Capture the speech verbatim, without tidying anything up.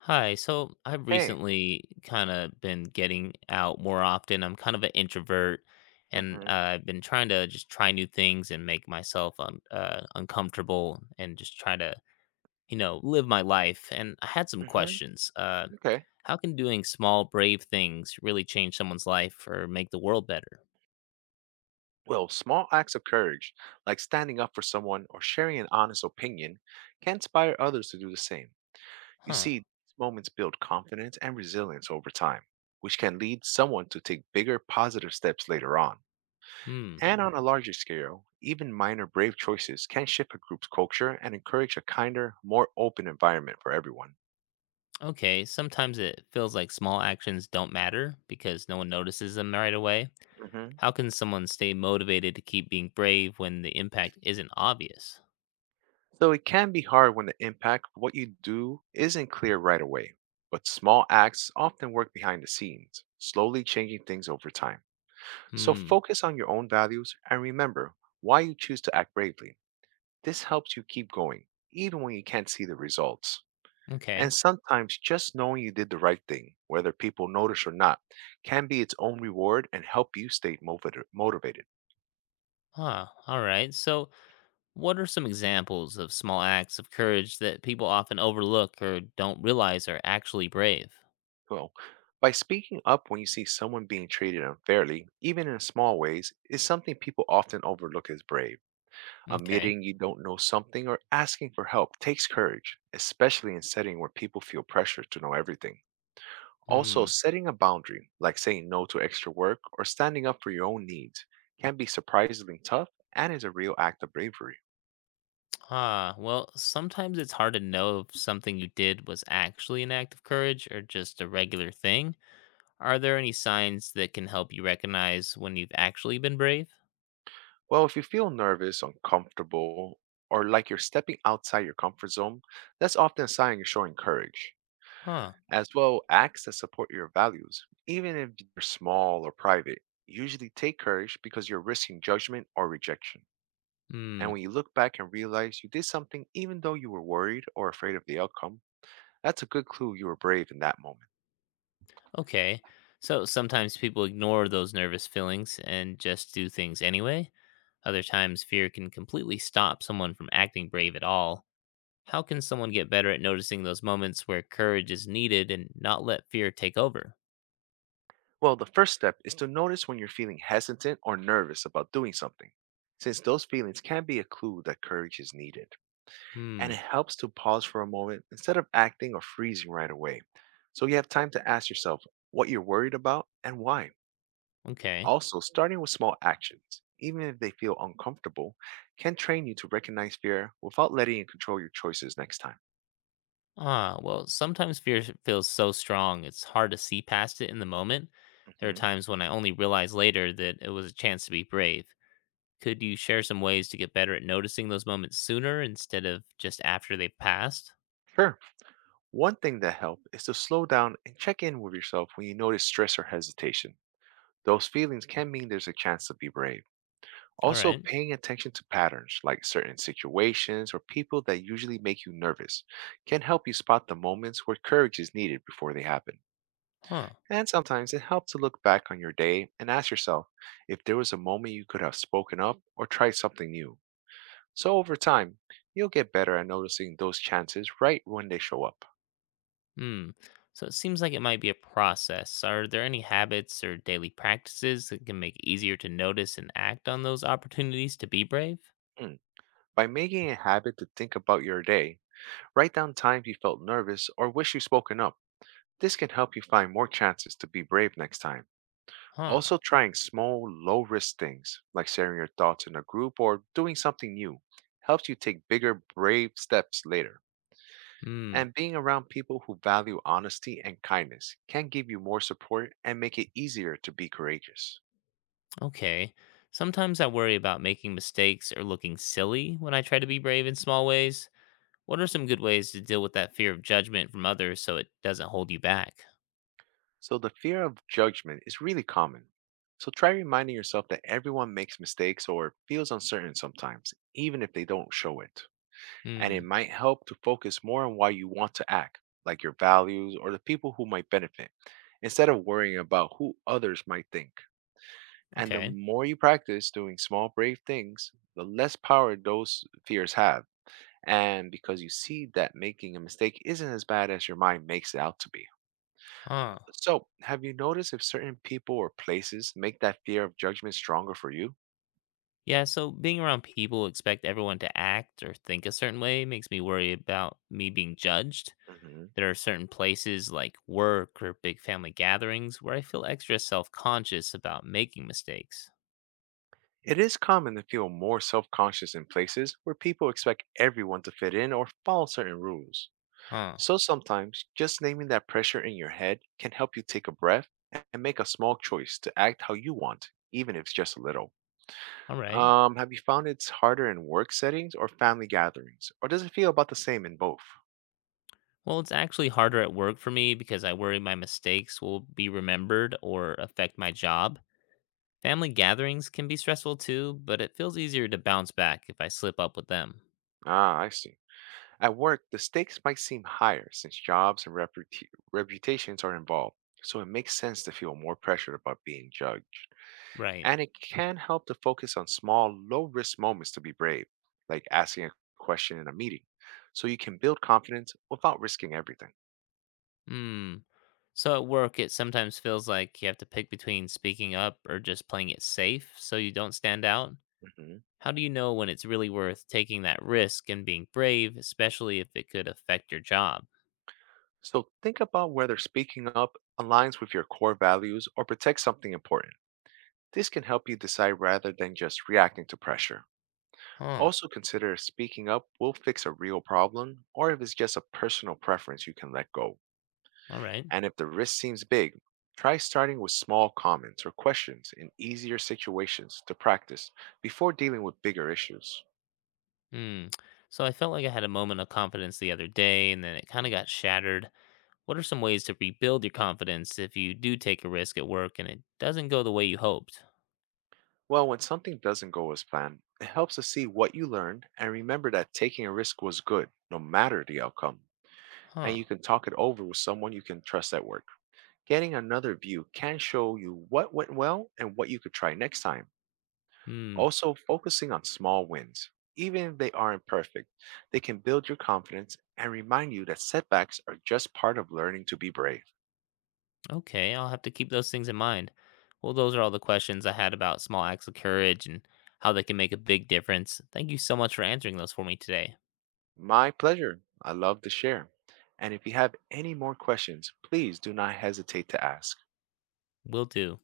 Hi. So I've Hey. recently kind of been getting out more often. I'm kind of an introvert, and uh, Mhm. I've been trying to just try new things and make myself un- uh, uncomfortable and just try to, you know, live my life. And I had some Mhm. questions. Uh, Okay. How can doing small, brave things really change someone's life or make the world better? Well, small acts of courage, like standing up for someone or sharing an honest opinion, can inspire others to do the same. You Huh. see, these moments build confidence and resilience over time, which can lead someone to take bigger positive steps later on. Hmm. And on a larger scale, even minor brave choices can shift a group's culture and encourage a kinder, more open environment for everyone. Okay. Sometimes it feels like small actions don't matter because no one notices them right away. Mhm. How can someone stay motivated to keep being brave when the impact isn't obvious? So it can be hard when the impact of what you do isn't clear right away, but small acts often work behind the scenes, slowly changing things over time. So Hmm. focus on your own values and remember why you choose to act bravely. This helps you keep going, even when you can't see the results. Okay. And sometimes just knowing you did the right thing, whether people notice or not, can be its own reward and help you stay motivated. motivated. Ah. All right. So, what are some examples of small acts of courage that people often overlook or don't realize are actually brave? Well, by speaking up when you see someone being treated unfairly, even in small ways, is something people often overlook as brave. Okay. Admitting you don't know something or asking for help takes courage, especially in setting where people feel pressure to know everything. Also, Hmm. setting a boundary, like saying no to extra work or standing up for your own needs, can be surprisingly tough and is a real act of bravery. Ah, well, sometimes it's hard to know if something you did was actually an act of courage or just a regular thing. Are there any signs that can help you recognize when you've actually been brave? Well, if you feel nervous, uncomfortable, or like you're stepping outside your comfort zone, that's often a sign you're showing courage. Huh. As well, acts that support your values, even if they're small or private, usually take courage because you're risking judgment or rejection. Hmm. And when you look back and realize you did something even though you were worried or afraid of the outcome, that's a good clue you were brave in that moment. Okay. So sometimes people ignore those nervous feelings and just do things anyway. Other times, fear can completely stop someone from acting brave at all. How can someone get better at noticing those moments where courage is needed and not let fear take over? Well, the first step is to notice when you're feeling hesitant or nervous about doing something, since those feelings can be a clue that courage is needed. And it Hmm. helps to pause for a moment instead of acting or freezing right away. So you have time to ask yourself what you're worried about and why. Okay. Also, starting with small actions, even if they feel uncomfortable, can train you to recognize fear without letting it control your choices next time. Ah, well, sometimes fear s- feels so strong it's hard to see past it in the moment. There are Mhm. times when I only realize later that it was a chance to be brave. Could you share some ways to get better at noticing those moments sooner instead of just after they've passed? Sure. One thing that helps is to slow down and check in with yourself when you notice stress or hesitation. Those feelings can mean there's a chance to be brave. All Also, right. paying attention to patterns like certain situations or people that usually make you nervous can help you spot the moments where courage is needed before they happen. Huh. And sometimes it helps to look back on your day and ask yourself if there was a moment you could have spoken up or tried something new. So, over time, you'll get better at noticing those chances right when they show up. Hmm. So it seems like it might be a process. Are there any habits or daily practices that can make it easier to notice and act on those opportunities to be brave? Mm. By making a habit to think about your day, write down times you felt nervous or wish you spoken up. This can help you find more chances to be brave next time. Huh. Also, trying small, low risk things, like sharing your thoughts in a group or doing something new, helps you take bigger, brave steps later. Hmm. And being around people who value honesty and kindness can give you more support and make it easier to be courageous. Okay. Sometimes I worry about making mistakes or looking silly when I try to be brave in small ways. What are some good ways to deal with that fear of judgment from others so it doesn't hold you back? So, the fear of judgment is really common. So, try reminding yourself that everyone makes mistakes or feels uncertain sometimes, even if they don't show it. And it Hmm. might help to focus more on why you want to act, like your values or the people who might benefit, instead of worrying about who others might think. And the Okay. more you practice doing small, brave things, the less power those fears have. And because you see that making a mistake isn't as bad as your mind makes it out to be. Huh. So, have you noticed if certain people or places make that fear of judgment stronger for you? Yeah, so being around people who expect everyone to act or think a certain way makes me worry about me being judged. Mhm. There are certain places like work or big family gatherings where I feel extra self conscious about making mistakes. It is common to feel more self conscious in places where people expect everyone to fit in or follow certain rules. Huh. So sometimes just naming that pressure in your head can help you take a breath and make a small choice to act how you want, even if it's just a little. All right. Um, have you found it's harder in work settings or family gatherings, or does it feel about the same in both? Well, it's actually harder at work for me because I worry my mistakes will be remembered or affect my job. Family gatherings can be stressful too, but it feels easier to bounce back if I slip up with them. Ah, I see. At work, the stakes might seem higher since jobs and reputa- reputations are involved, so it makes sense to feel more pressured about being judged. Right. And it can help to focus on small, low risk moments to be brave, like asking a question in a meeting, so you can build confidence without risking everything. Hmm. So at work, it sometimes feels like you have to pick between speaking up or just playing it safe so you don't stand out. Hmm. How do you know when it's really worth taking that risk and being brave, especially if it could affect your job? So think about whether speaking up aligns with your core values or protects something important. This can help you decide rather than just reacting to pressure. Huh. Also consider if speaking up will fix a real problem or if it's just a personal preference you can let go. All right. And if the risk seems big, try starting with small comments or questions in easier situations to practice before dealing with bigger issues. Hmm. So I felt like I had a moment of confidence the other day and then it kind of got shattered. What are some ways to rebuild your confidence if you do take a risk at work and it doesn't go the way you hoped? Well, when something doesn't go as planned, it helps to see what you learned and remember that taking a risk was good, no matter the outcome. And Huh. you can talk it over with someone you can trust at work. Getting another view can show you what went well and what you could try next time. Hmm. Also, focusing on small wins, even if they aren't perfect, they can build your confidence and remind you that setbacks are just part of learning to be brave. Okay, I'll have to keep those things in mind. Well, those are all the questions I had about small acts of courage and how they can make a big difference. Thank you so much for answering those for me today. My pleasure. I love to share. And if you have any more questions, please do not hesitate to ask. Will do.